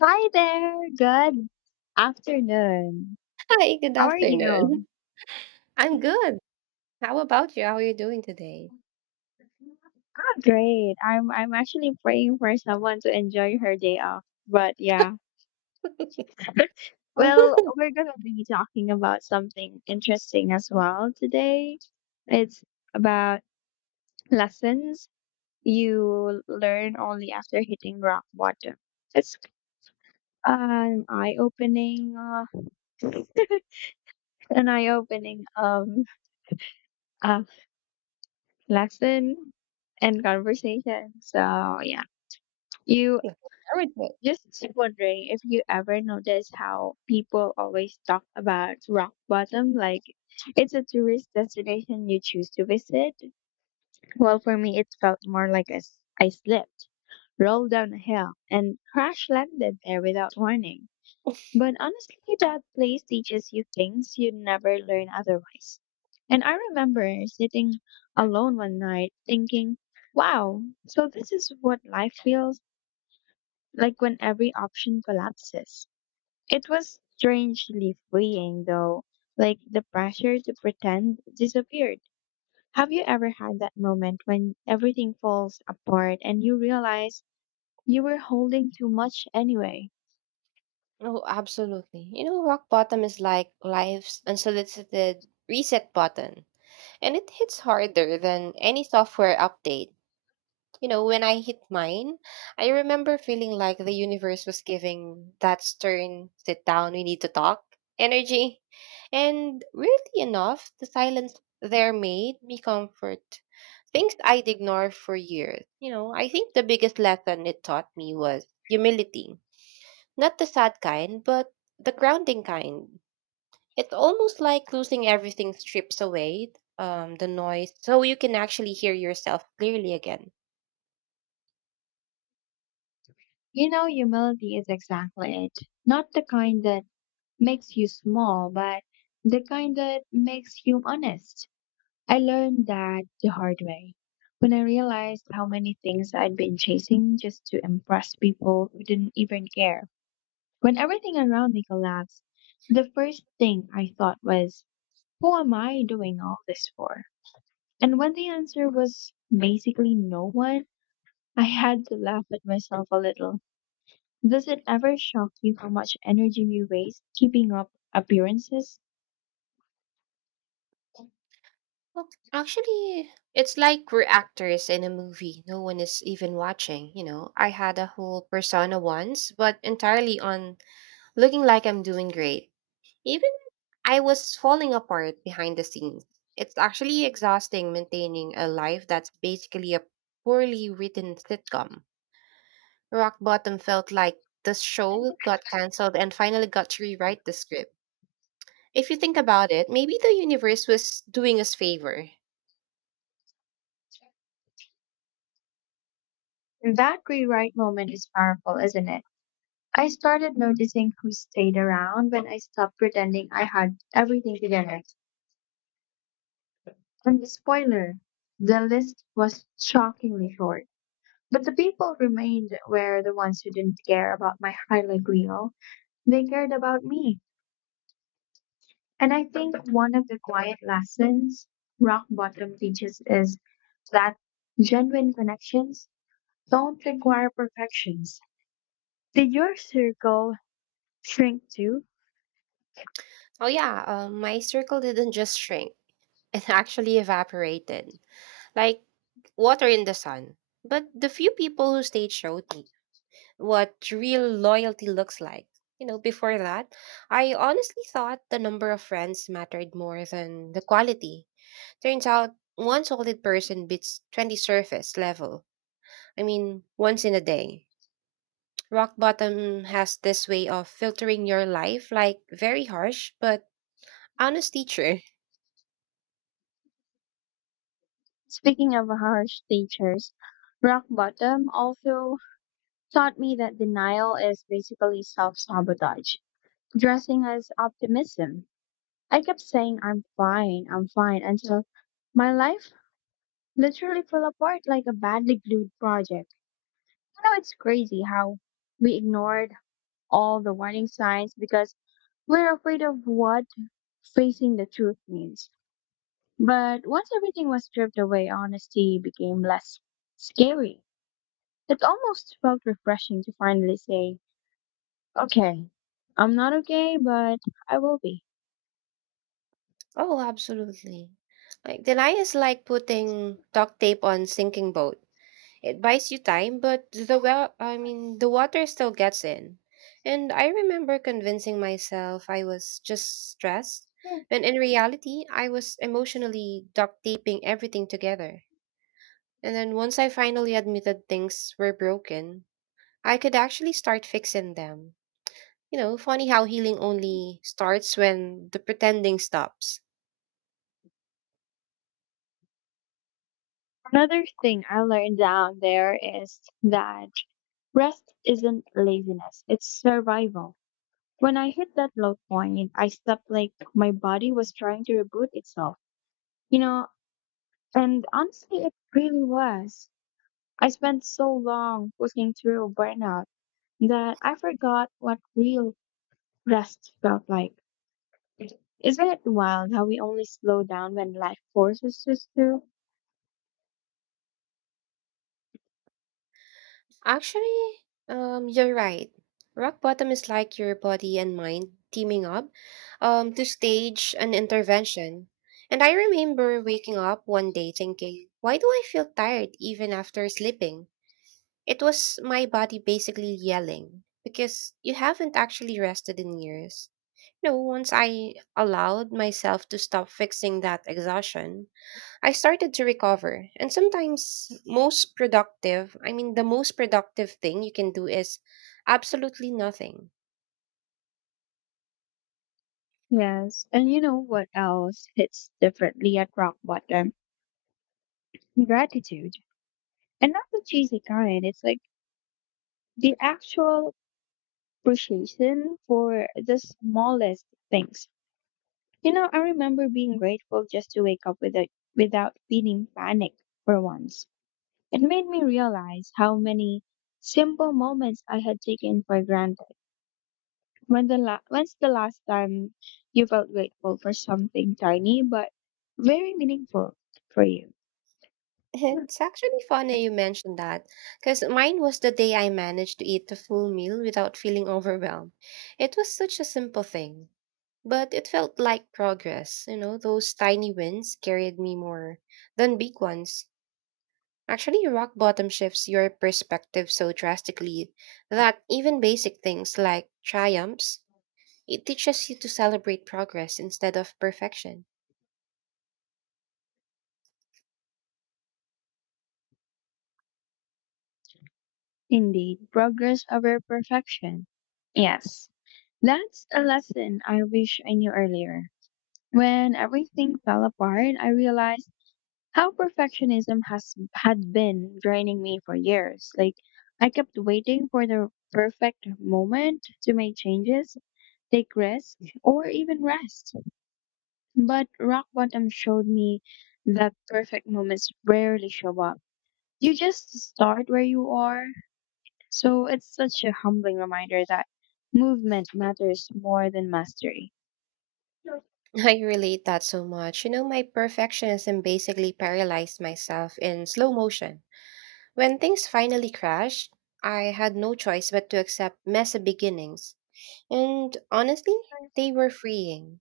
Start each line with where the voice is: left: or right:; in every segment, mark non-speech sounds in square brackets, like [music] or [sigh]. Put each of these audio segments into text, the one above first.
left: Hi there. Good afternoon.
right: Hi, good
left: How are you?
right: afternoon. [laughs] I'm good. How about you? How are you doing today?
left: Oh, great. I'm actually praying for someone to enjoy her day off. But yeah.
right: [laughs]
left: Well,
right: Mhm.
left: we're gonna be talking about something interesting as well today. It's about lessons you learn only after hitting rock bottom. It's an an eye-opening uh, lesson and conversation. So yeah. You
right: Everything.
left: just wondering if you ever notice how people always talk about rock bottom like it's a tourist destination you choose to visit. Well, for me, it felt more like I slipped, rolled down a hill, and crash landed there without warning. But honestly, that place teaches you things you'd never learn otherwise. And I remember sitting alone one night thinking, wow, so this is what life feels like when every option collapses. It was strangely freeing, though, like the pressure to pretend disappeared. Have you ever had that moment when everything falls apart and you realize you were holding too much anyway?
right: Oh, absolutely. You know, rock bottom is like life's unsolicited reset button, and it hits harder than any software update. You know, when I hit mine, I remember feeling like the universe was giving that stern, sit down, we need to talk energy. And weirdly enough, the silence there made me comfort things I'd ignored for years. You know, I think the biggest lesson it taught me was humility. Not the sad kind, but the grounding kind. It's almost like losing everything strips away the noise so you can actually hear yourself clearly again.
left: You know, humility is exactly it. Not the kind that makes you small, but the kind that makes you honest. I learned that the hard way, when I realized how many things I'd been chasing just to impress people who didn't even care. When everything around me collapsed, the first thing I thought was, who am I doing all this for? And when the answer was basically no one, I had to laugh at myself a little. Does it ever shock you how much energy we waste keeping up appearances?
right: Well, actually, it's like we're actors in a movie. No one is even watching, you know. I had a whole persona once, but entirely on looking like I'm doing great. Even I was falling apart behind the scenes. It's actually exhausting maintaining a life that's basically a poorly written sitcom. Rock Bottom felt like the show got cancelled and finally got to rewrite the script. If you think about it, maybe the universe was doing us favor.
left: That rewrite moment is powerful, isn't it? I started noticing who stayed around when I stopped pretending I had everything together. And the spoiler, the list was shockingly short. But the people remained were the ones who didn't care about my highlight reel. They cared about me. And I think one of the quiet lessons rock bottom teaches is that genuine connections don't require perfections. Did your circle shrink too?
right: Oh yeah, my circle didn't just shrink; [laughs] it actually evaporated, like water in the sun. But the few people who stayed showed me what real loyalty looks like. You know, before that, I honestly thought the number of friends mattered more than the quality. Turns out, one solid person beats 20 surface level. I mean, once in a day. Rock bottom has this way of filtering your life, like very harsh but honest teacher.
left: Speaking of harsh teachers, rock bottom also taught me that denial is basically self sabotage, dressing as optimism. I kept saying, I'm fine, until my life literally fell apart like a badly glued project. You know, it's crazy how we ignored all the warning signs because we're afraid of what facing the truth means. But once everything was stripped away, honesty became less scary. It almost felt refreshing to finally say, okay, I'm not okay, but I will be.
right: Oh, absolutely. Like denial is like putting duct tape on sinking boat. It buys you time, but I mean, the water still gets in. And I remember convincing myself I was just stressed, when in reality, I was emotionally duct taping everything together. And then once I finally admitted things were broken, I could actually start fixing them. You know, funny how healing only starts when the pretending stops.
left: Another thing I learned down there is that rest isn't laziness, it's survival. When I hit that low point, I slept like my body was trying to reboot itself, you know, and honestly, it really was. I spent so long pushing through burnout that I forgot what real rest felt like. Isn't it wild how we only slow down when life forces us to?
right: Actually, you're right. Rock bottom is like your body and mind teaming up to stage an intervention. And I remember waking up one day thinking, why do I feel tired even after sleeping? It was my body basically yelling because you haven't actually rested in years. You know, once I allowed myself to stop fixing that exhaustion, I started to recover. And I mean the most productive thing you can do is absolutely nothing. [laughs]
left: Yes, and you know what else hits differently at rock bottom? Gratitude. And not the cheesy kind, it's like the actual appreciation for the smallest things. You know, I remember being grateful just to wake up without feeling panic for once. It made me realize how many simple moments I had taken for granted. When's the last time you felt grateful for something tiny but very meaningful for you?
right: It's actually funny you mentioned that because mine was the day I managed to eat a full meal without feeling overwhelmed. It was such a simple thing, but it felt like progress. You know, those tiny wins carried me more than big ones. Actually, rock bottom shifts your perspective so drastically that even basic things like triumphs. It teaches you to celebrate progress instead of perfection.
left: Indeed, progress over perfection. Yes, that's a lesson I wish I knew earlier. When everything fell apart, I realized how perfectionism has had been draining me for years. Like I kept waiting for the perfect moment to make changes, take risks, or even rest. But rock bottom showed me that perfect moments rarely show up. You just start where you are, so it's such a humbling reminder that movement matters more than mastery.
right: [laughs] I relate that so much. You know, my perfectionism basically paralyzed myself in slow motion. When things finally crashed, I had no choice but to accept messy beginnings. And honestly, they were freeing.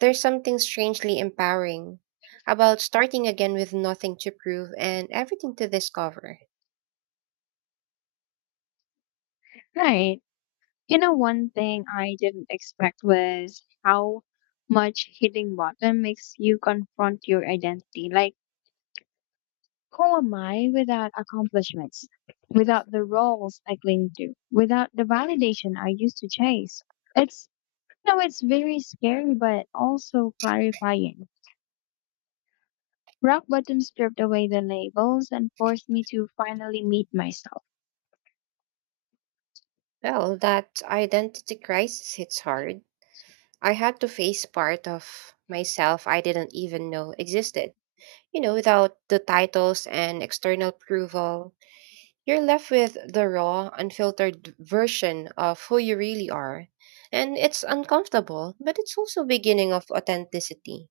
right: There's something strangely empowering about starting again with nothing to prove and everything to discover.
left: Right. You know, one thing I didn't expect was how much hitting bottom makes you confront your identity. Like, who am I without accomplishments, without the roles I cling to, without the validation I used to chase? It's no, It's very scary, but also clarifying. Rock Bottom stripped away the labels and forced me to finally meet myself.
right: Well, that identity crisis hits hard. I had to face part of myself I didn't even know existed. You know, without the titles and external approval, you're left with the raw, unfiltered version of who you really are. And it's uncomfortable, but it's also beginning of authenticity.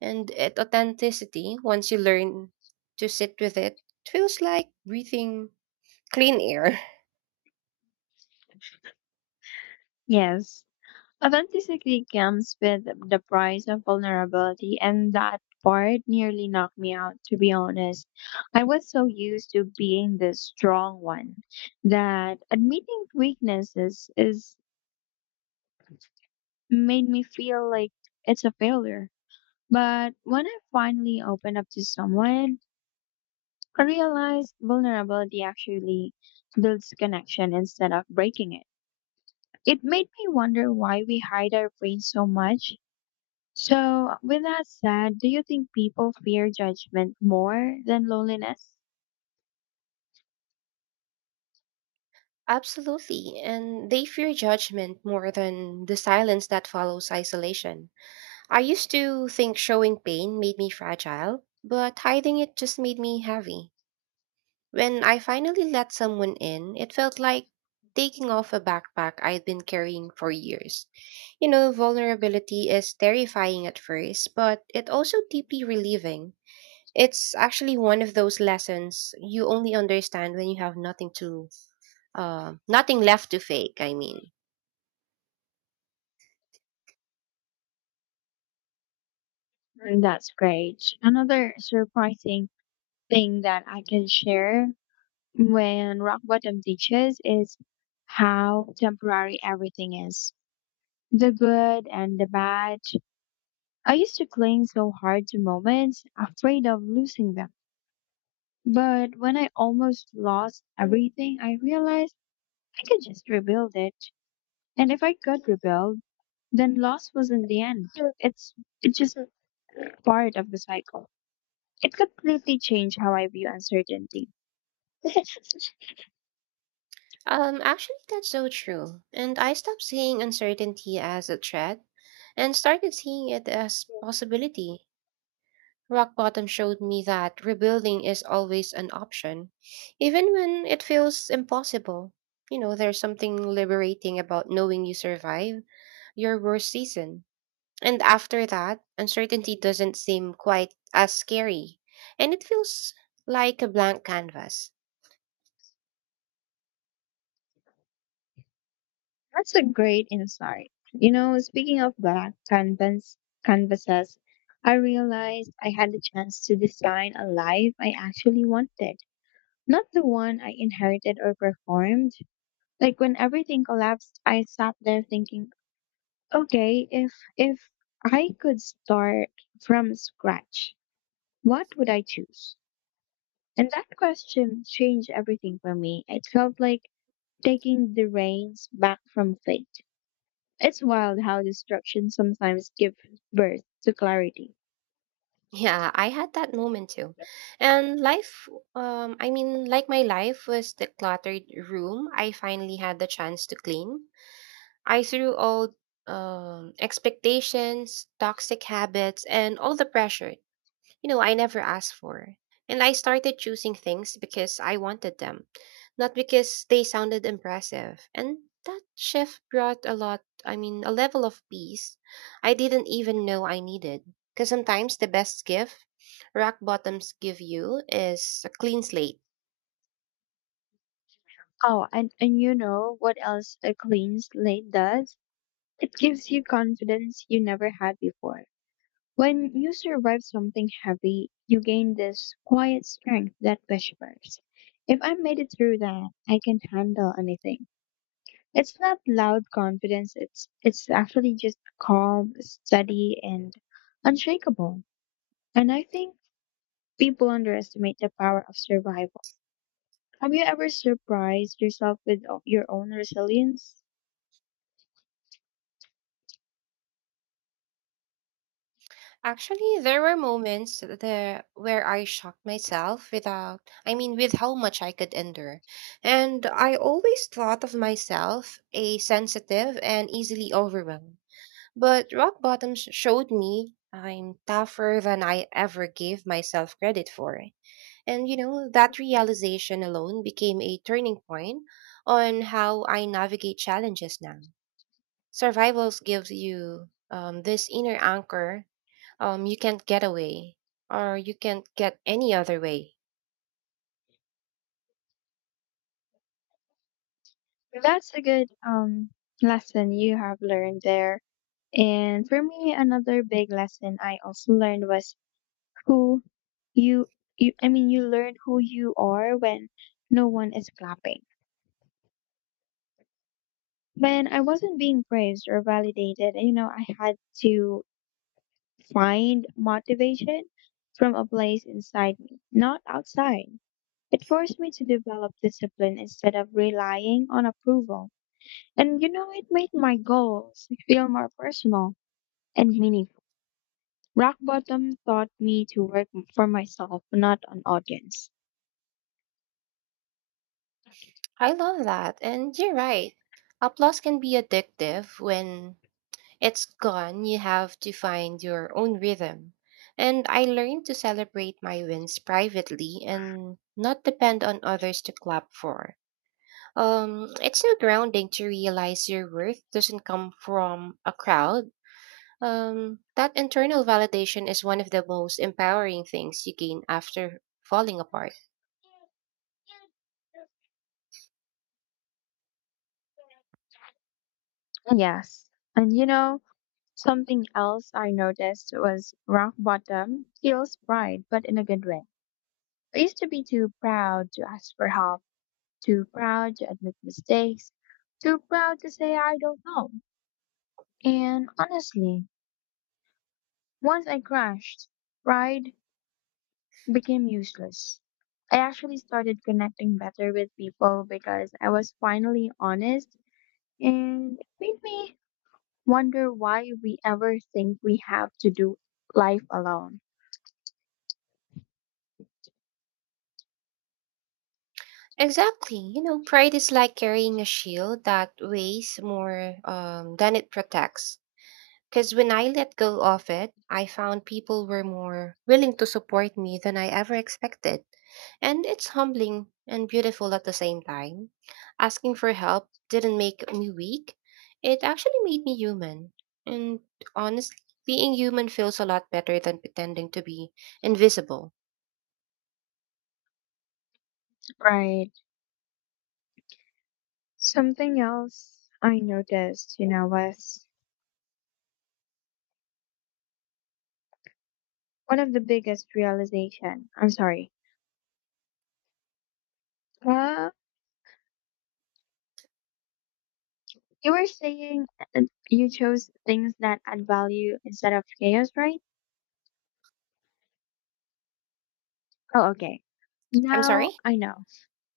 right: And at authenticity, once you learn to sit with it, it feels like breathing clean air.
left: Yes, authenticity comes with the price of vulnerability, and that part nearly knocked me out, to be honest. I was so used to being the strong one that admitting weaknesses is made me feel like it's a failure. But when I finally opened up to someone, I realized vulnerability actually builds connection instead of breaking it. It made me wonder why we hide our pain so much. So, with that said, do you think people fear judgment more than loneliness?
right: [laughs] Absolutely. And they fear judgment more than the silence that follows isolation. I used to think showing pain made me fragile, but hiding it just made me heavy. When I finally let someone in, it felt like taking off a backpack I'd been carrying for years. You know, vulnerability is terrifying at first, but it also deeply relieving. It's actually one of those lessons you only understand when you have nothing left to fake, I mean.
left: Mm, that's great. Another surprising thing that I can share when rock bottom teaches is how temporary everything is. The good and the bad, I used to cling so hard to moments, afraid of losing them. But when I almost lost everything, I realized I could just rebuild it. And if I could rebuild, then loss wasn't the end. It's it's just part of the cycle. It completely changed how I view uncertainty. [laughs] That's
right: Actually, that's so true. And I stopped seeing uncertainty as a threat and started seeing it as possibility. Rock bottom showed me that rebuilding is always an option, even when it feels impossible. You know, there's something liberating about knowing you survive your worst season. And after that, uncertainty doesn't seem quite as scary, and it feels like a blank canvas. [laughs]
left: a great insight. You know, speaking of black canvas canvases, I realized I had the chance to design a life I actually wanted. Not the one I inherited or performed. Like when everything collapsed, I sat there thinking, okay, if I could start from scratch, what would I choose? And that question changed everything for me. It felt like taking the reins back from fate. It's wild how destruction sometimes gives birth to clarity.
right: Yeah, I had that moment too. And I mean, like my life was the cluttered room I finally had the chance to clean. I threw old expectations, toxic habits, and all the pressure, you know, I never asked for. And I started choosing things because I wanted them, not because they sounded impressive. And that shift brought a lot, I mean, a level of peace I didn't even know I needed. Because sometimes the best gift rock bottoms give you is a clean slate.
left: Oh, and you know what else a clean slate does? It gives you confidence you never had before. When you survive something heavy, you gain this quiet strength that whispers, if I made it through that, I can handle anything. It's not loud confidence, it's actually just calm, steady, and unshakable. And I think people underestimate the power of survival. Have you ever surprised yourself with your own resilience?
right: Actually, there were moments there where I shocked myself without, I mean, with how much I could endure. And I always thought of myself a sensitive and easily overwhelmed. But rock bottom showed me I'm tougher than I ever gave myself credit for. And you know, that realization alone became a turning point on how I navigate challenges now. Survivals gives you this inner anchor you can't get away, or you can't get any other way.
left: That's a good lesson you have learned there. And for me, another big lesson I also learned was who you you I mean you learn who you are when no one is clapping. When I wasn't being praised or validated, you know, I had to find motivation from a place inside me, not outside. It forced me to develop discipline instead of relying on approval. And you know, it made my goals feel more personal and meaningful. Rock bottom taught me to work for myself, not an audience.
right: I love that, and you're right. Applause can be addictive. When it's gone, you have to find your own rhythm. And I learned to celebrate my wins privately and not depend on others to clap for. It's so grounding to realize your worth doesn't come from a crowd. That internal validation is one of the most empowering things you gain after falling apart.
left: Yes. And you know, something else I noticed was rock bottom feels pride, but in a good way. I used to be too proud to ask for help, too proud to admit mistakes, too proud to say I don't know. And honestly, once I crashed, pride became useless. I actually started connecting better with people because I was finally honest, and it made me wonder why we ever think we have to do life alone.
right: Exactly. You know, pride is like carrying a shield that weighs more than it protects. Because when I let go of it, I found people were more willing to support me than I ever expected. And it's humbling and beautiful at the same time. Asking for help didn't make me weak, it actually made me human. And honestly, being human feels a lot better than pretending to be invisible.
left: Right. Something else I noticed, you know, was one of the biggest realization. I'm sorry. Well, you were saying uh, you chose things that add value instead of chaos, right? Oh, okay.
right: I'm sorry?
left: Now I know.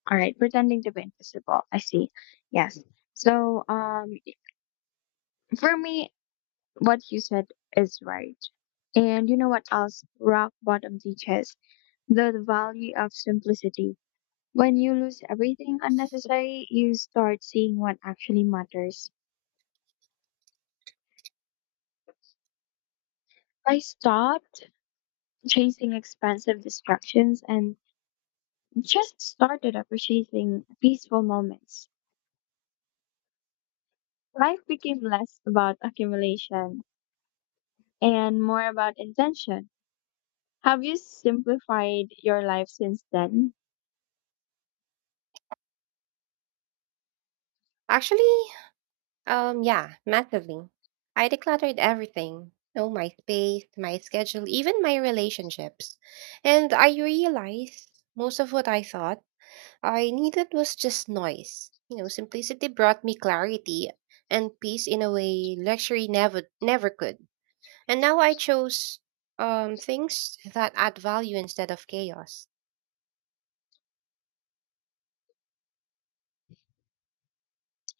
left: All right, pretending to be invisible. I see. Yes. So, for me, what you said is right. And you know what else rock bottom teaches? The value of simplicity. When you lose everything unnecessary, you start seeing what actually matters. I stopped chasing expensive distractions and just started appreciating peaceful moments. Life became less about accumulation and more about intention. Have you simplified your life since then?
right: Actually, yeah, massively. I decluttered everything. No, my space, my schedule, even my relationships. And I realized most of what I thought I needed was just noise. You know, simplicity brought me clarity and peace in a way luxury never could. And now I chose things that add value instead of chaos.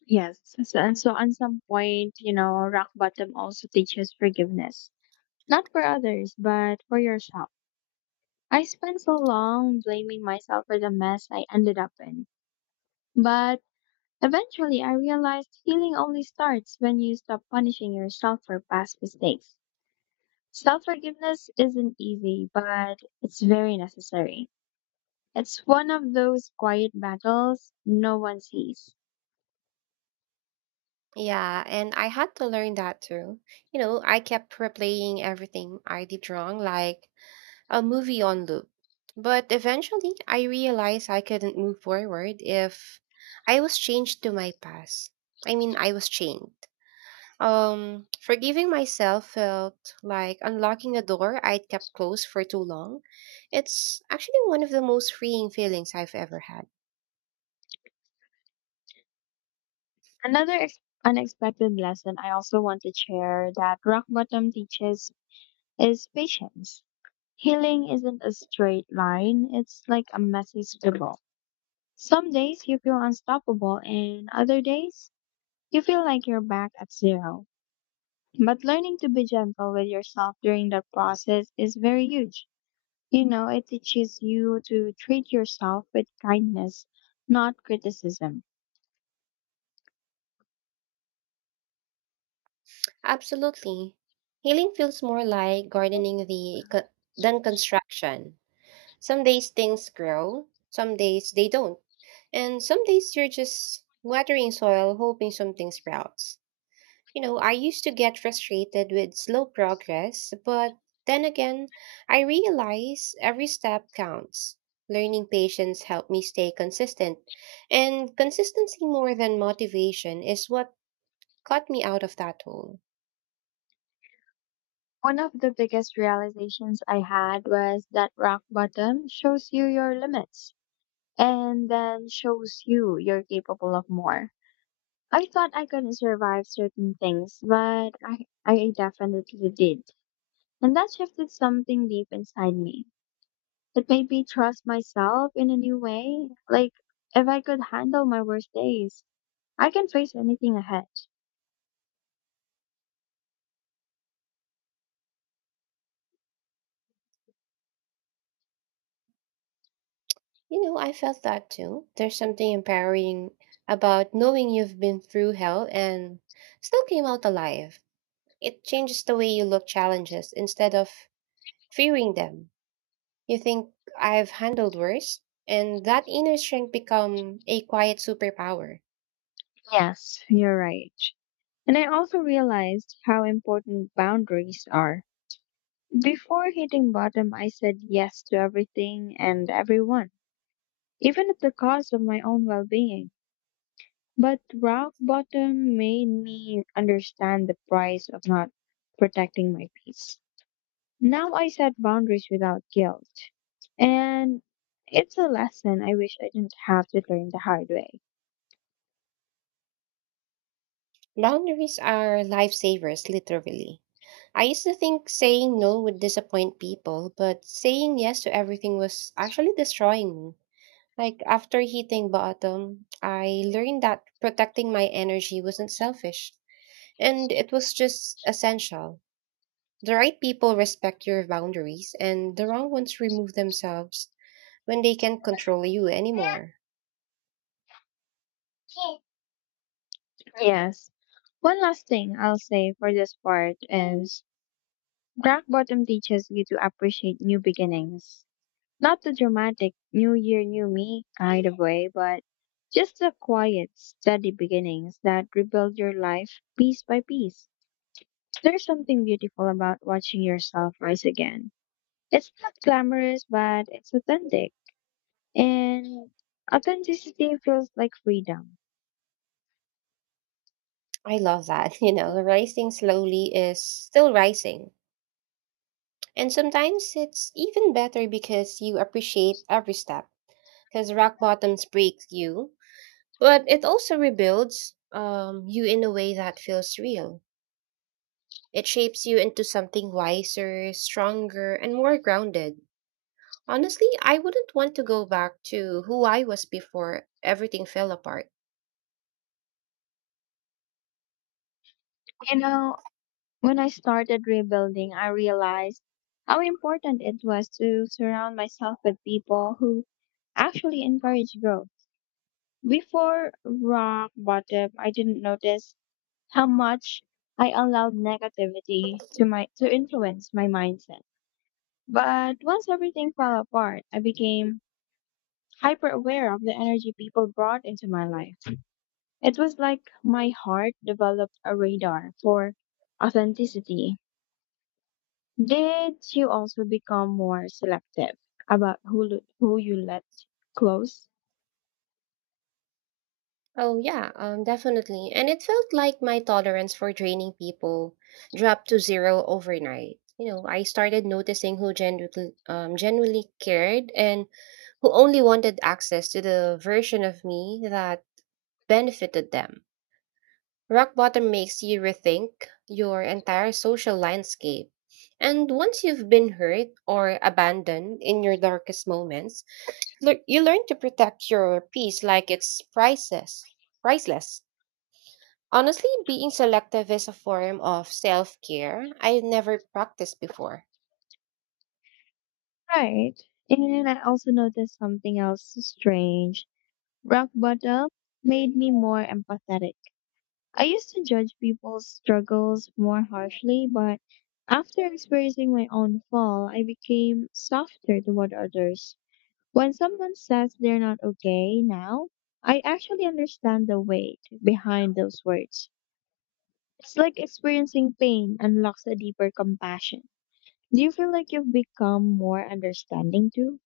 left: Yes. So, and so, at some point, you know, rock bottom also teaches forgiveness. Not for others, but for yourself. I spent so long blaming myself for the mess I ended up in. But eventually I realized healing only starts when you stop punishing yourself for past mistakes. Self forgiveness isn't easy, but it's very necessary. It's one of those quiet battles no one sees.
right: Yeah, and I had to learn that too. You know, I kept replaying everything I did wrong, like a movie on loop. But eventually, I realized I couldn't move forward if I was changed to my past. I mean, I was chained. Forgiving myself felt like unlocking a door I'd kept closed for too long. It's actually one of the most freeing feelings I've ever had.
left: Another ex- unexpected lesson I also want to share that rock bottom teaches is patience. Healing isn't a straight line, it's like a messy scribble. Some days you feel unstoppable, and other days you feel like you're back at zero. But learning to be gentle with yourself during that process is very huge. You know, it teaches you to treat yourself with kindness, not criticism.
right: Absolutely. Healing feels more like than construction. Some days things grow, some days they don't. And some days you're just watering soil hoping something sprouts. You know, I used to get frustrated with slow progress, but then again, I realize every step counts. Learning patience helped me stay consistent, and consistency more than motivation is what got me out of that hole.
left: One of the biggest realizations I had was that rock bottom shows you your limits and then shows you you're capable of more. I thought I couldn't survive certain things, but I definitely did. And that shifted something deep inside me. It made me trust myself in a new way. Like, if I could handle my worst days, I can face anything ahead.
right: You know, I felt that too. There's something empowering about knowing you've been through hell and still came out alive. It changes the way you look challenges instead of fearing them. You think I've handled worse? And that inner strength become a quiet superpower.
left: Yes, you're right. And I also realized how important boundaries are. Before hitting bottom, I said yes to everything and everyone, even at the cost of my own well being. But rock bottom made me understand the price of not protecting my peace. Now I set boundaries without guilt. And it's a lesson I wish I didn't have to learn the hard way.
right: Boundaries are lifesavers, literally. I used to think saying no would disappoint people, but saying yes to everything was actually destroying me. Like after hitting bottom, I learned that protecting my energy wasn't selfish, and it was just essential. The right people respect your boundaries, and the wrong ones remove themselves when they can't control you anymore.
left: Yes. One last thing I'll say for this part is rock bottom teaches you to appreciate new beginnings. Not the dramatic new year, new me kind of way, but just the quiet, steady beginnings that rebuild your life piece by piece. There's something beautiful about watching yourself rise again. It's not glamorous, but it's authentic. And authenticity feels like freedom.
right: I love that. [laughs] You know, rising slowly is still rising. And sometimes it's even better because you appreciate every step. Because rock bottoms breaks you, but it also rebuilds you in a way that feels real. It shapes you into something wiser, stronger, and more grounded. Honestly, I wouldn't want to go back to who I was before everything fell apart.
left: You know, when I started rebuilding, I realized how important it was to surround myself with people who actually encourage growth. Before rock bottom, I didn't notice how much I allowed negativity to influence my mindset. But once everything fell apart, I became hyper aware of the energy people brought into my life. It was like my heart developed a radar for authenticity. Did you also become more selective about who you let close?
right: Oh yeah, definitely. And it felt like my tolerance for draining people dropped to zero overnight. You know, I started noticing who genuinely cared and who only wanted access to the version of me that benefited them. Rock bottom makes you rethink your entire social landscape. And once you've been hurt or abandoned in your darkest moments, you learn to protect your peace like it's priceless. Priceless. Honestly, being selective is a form of self care I never practiced before.
left: Right. And I also noticed something else strange. Rock bottom made me more empathetic. I used to judge people's struggles more harshly, but after experiencing my own fall, I became softer toward others. When someone says they're not okay now, I actually understand the weight behind those words. It's like experiencing pain unlocks a deeper compassion. Do you feel like you've become more understanding too?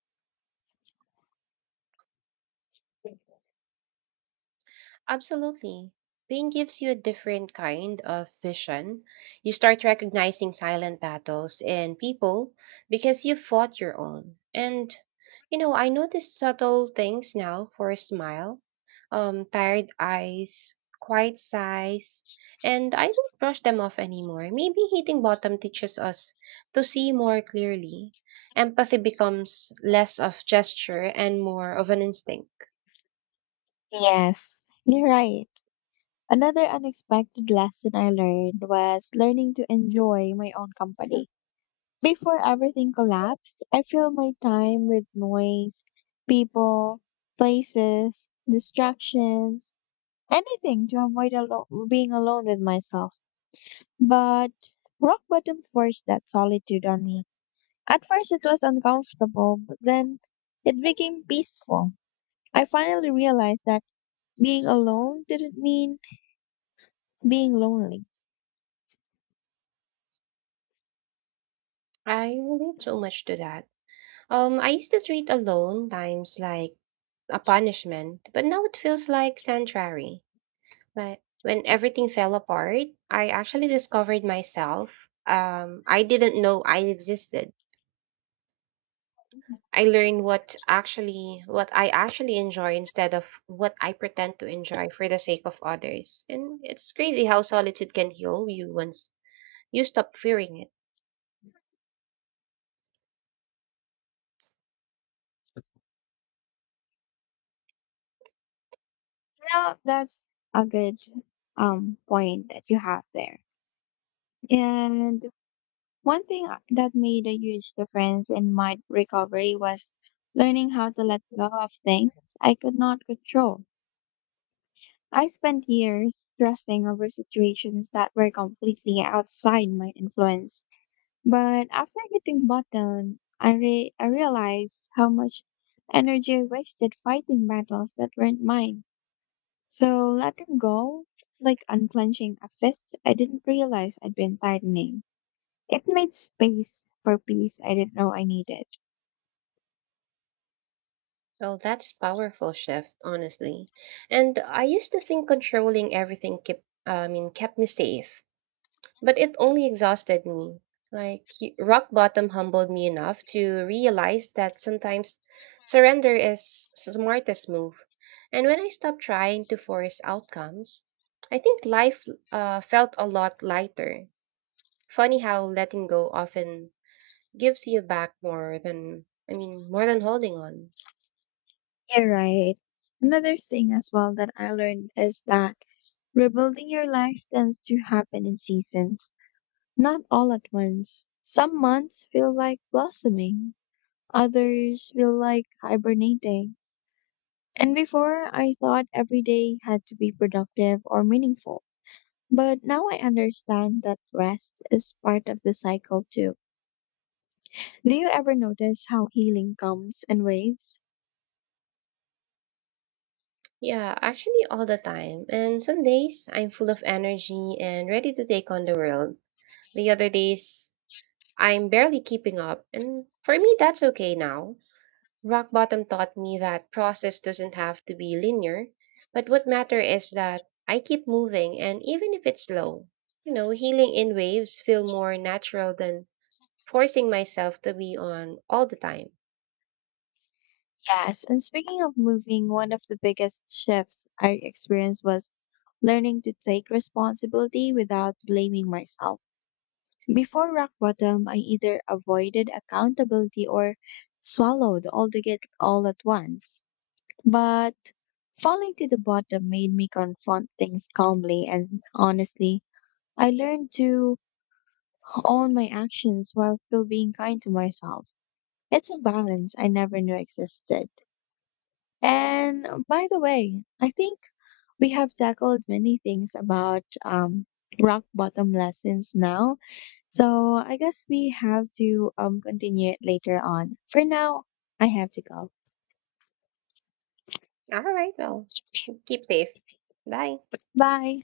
right: Absolutely. Pain gives you a different kind of vision. You start recognizing silent battles in people because you fought your own. And, you know, I notice subtle things now for a smile, tired eyes, quiet sighs, and I don't brush them off anymore. Maybe hitting bottom teaches us to see more clearly. Empathy becomes less of gesture and more of an instinct.
left: Yes, you're right. Another unexpected lesson I learned was learning to enjoy my own company. Before everything collapsed, I filled my time with noise, people, places, distractions, anything to being alone with myself. But rock bottom forced that solitude on me. At first, it was uncomfortable, but then it became peaceful. I finally realized that being alone didn't mean being lonely.
right: I relate so much to that. I used to treat alone times like a punishment, but now it feels like sanctuary. Like when everything fell apart, I actually discovered myself. I didn't know I existed. I learned what I actually enjoy instead of what I pretend to enjoy for the sake of others. And it's crazy how solitude can heal you once you stop fearing it.
left: Now, that's a good point that you have there. And that made a huge difference in my recovery was learning how to let go of things I could not control. I spent years stressing over situations that were completely outside my influence. But after hitting bottom, I realized how much energy I wasted fighting battles that weren't mine. So letting go, it's like unclenching a fist I didn't realize I'd been tightening. It made space for peace I didn't know I needed.
right: Well, that's powerful shift, honestly. And I used to think I mean, kept me safe, but it only exhausted me. Like rock bottom humbled me enough to realize that sometimes surrender is smartest move. And when I stopped trying to force outcomes, I think life felt a lot lighter. Funny how letting go often gives you back more than, I mean, more than holding on.
left: You're right. Another thing as well that I learned is that rebuilding your life tends to happen in seasons, not all at once. Some months feel like blossoming, others feel like hibernating. And before, I thought every day had to be productive or meaningful. But now I understand that rest is part of the cycle too. Do you ever notice how healing comes in waves?
right: Yeah, actually, all the time. And some days I'm full of energy and ready to take on the world. The other days, I'm barely keeping up. And for me, that's okay now. Rock bottom taught me that process doesn't have to be linear, but what matter is that I keep moving and even if it's slow. You know, healing in waves feel more natural than forcing myself to be on all the time.
left: Yes, and speaking of moving, one of the biggest shifts I experienced was learning to take responsibility without blaming myself. Before rock bottom, I either avoided accountability or swallowed all the guilt all at once. But falling to the bottom made me confront things calmly and honestly. I learned to own my actions while still being kind to myself. It's a balance I never knew existed. And by the way, I think we have tackled many things about rock bottom lessons now. So I guess we have to continue it later on. For now, I have to go.
right: All right, well, keep safe. Bye.
left: Bye.